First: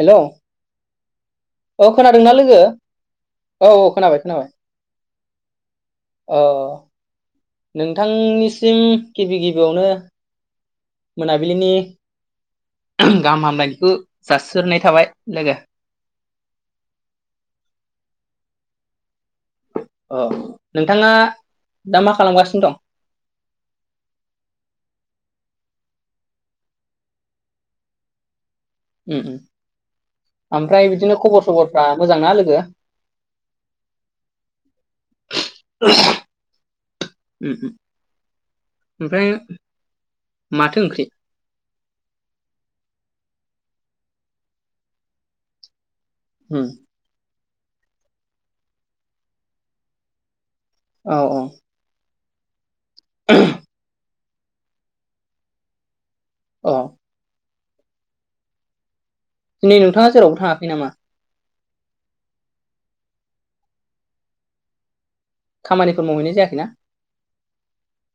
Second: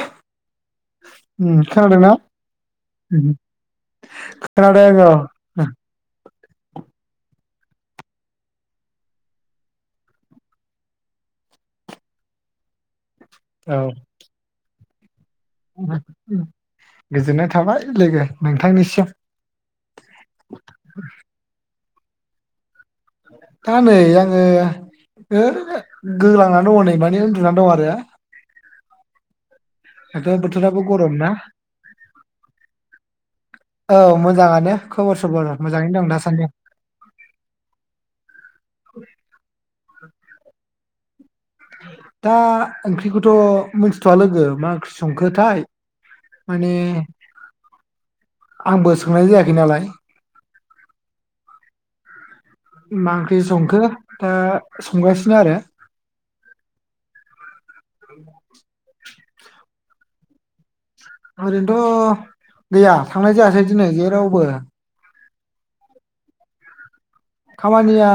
हेल' ओम खोनादोंना औ औ खोनाबाय खोनाबाय खोनादों अ [unintelligible] अ नोंथांनिसिम गिबि गिबियावनो मोनाबिलिनि गाहाम औ हामलायनायखो जासिहरना थाबाय लोगो गोजोननाय थाबाय लोगो नो [unintelligible] अ नोंथाङा दा मा खालामगासिनो दं? दा नै आङो ओनो गोलांनानै दङ नै माने उन्दुनानै दं आरो उम उम दाथ' बोथोराबो ओमफ्राय गरम बिदिनो ना खबर सबरफ्रा मोजां ना लोगो औ मोजाङानो खबर सबर ओ मोजाङैनो दं दासान्दि ओ ओमफ्राय माथो ओंख्रि? दा ओंख्रिखौथ' मिथिथ'आ लोगो मा ओंख्रि संखोथाय उम माने आंबो सोंनाय जायाखै नालाय औ औ मा ओंख्रि अ संखो? दा संगासिनो आरो अ। [inaudible] दिनै नोंथाङा जेरावबो थाङाखै नामा? ओरैनोथ' गैया थांनाय जायासै दिनै जेरावबो। खामानिफोर मावहैनाय जायाखैना? खामानिया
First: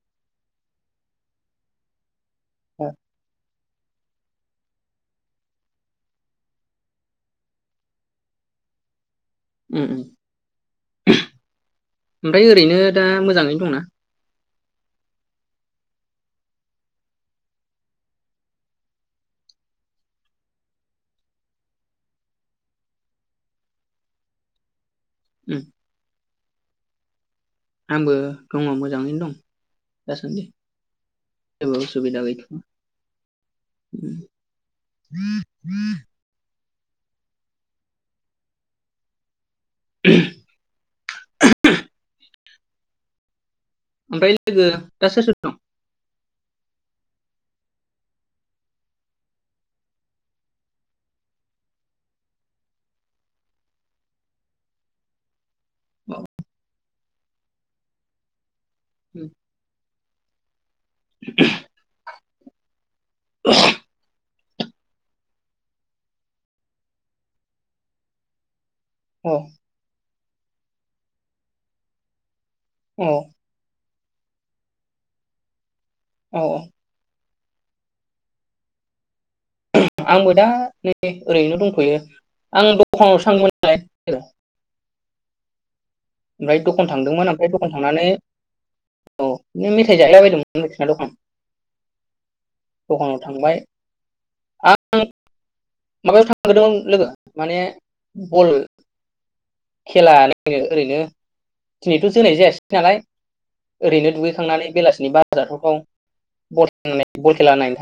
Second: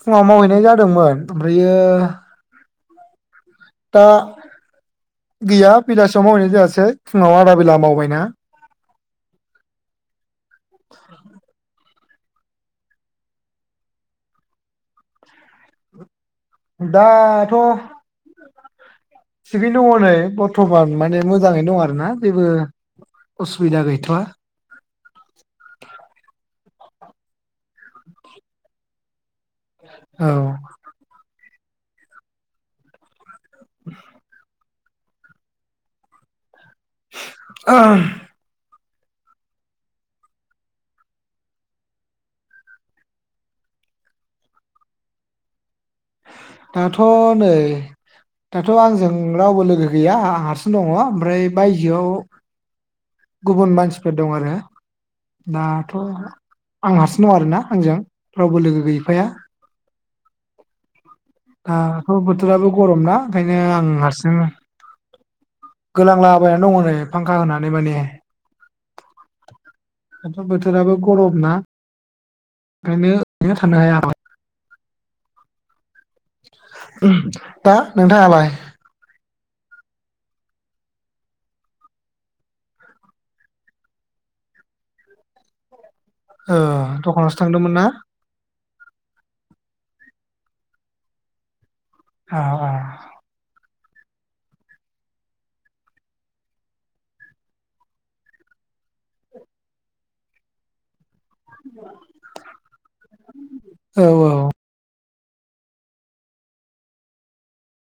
फुङाव मावहैनाय जादोंमोन ओमफ्रायो [unintelligible] दा गैया बेलासियाव मावैनाय जायासै फुङाव आदा बेला मावबायना। उम उम। [inaudible] ओमफ्राय ओरैनो दा मोजाङैनो दंना? दा थ' थिगैनो दङ नै बरथमान माने मोजाङै दं आरोना जेबो असुबिदा गैथ'वा। उम। आंबो दङ मोजाङैनो दं। दा सों औ दे। जेबो सुबुबिदा गै [unintelligible] [unintelligible] [unintelligible] [unintelligible] ओमफ्राय लोगो दा सोर सोर दं? दाथ' नै दाथ' आंजों रावबो लोगो गैया आं हारसिं दङ ओमफ्राय बायजोआव गुबुन मानसिफोर दं आरो। दाथ' दं? आं हारसिं दं आरो ना आंजों रावबो लोगो गैफाया। दाथ' बोथोराबो गरम ना ओंखायनो आं हारसिं गोलांलाबायनानै दङ नै फांखा होनानै माने। अ। दाथ' बोथोराबो गरम ना। औ ओंखायनो थानो हाया। औ [inaudible] दा नोंथाङालाय? आंबो दा नै ओरैनो दंथ'यो आं दखानावसो [unintelligible] ओ ओमफ्राय दखान थांदोंमोन दखानावसो ओमफ्राय दखान ना थांनानै औ बिनो मेथाइ जायलाबायदोंमोन [unintelligible] दखान औ दखानाव थांबाय। आं माबायाव थांग्रोदों लोगो माने बल खेला नायनो ओरैनो दिनैथ' जोनाय जायासै नालाय ओरैनो औ दुगैखांनानै बेलासिनि बार जाथावथाव बल [unintelligible] बल खेला नायनो थां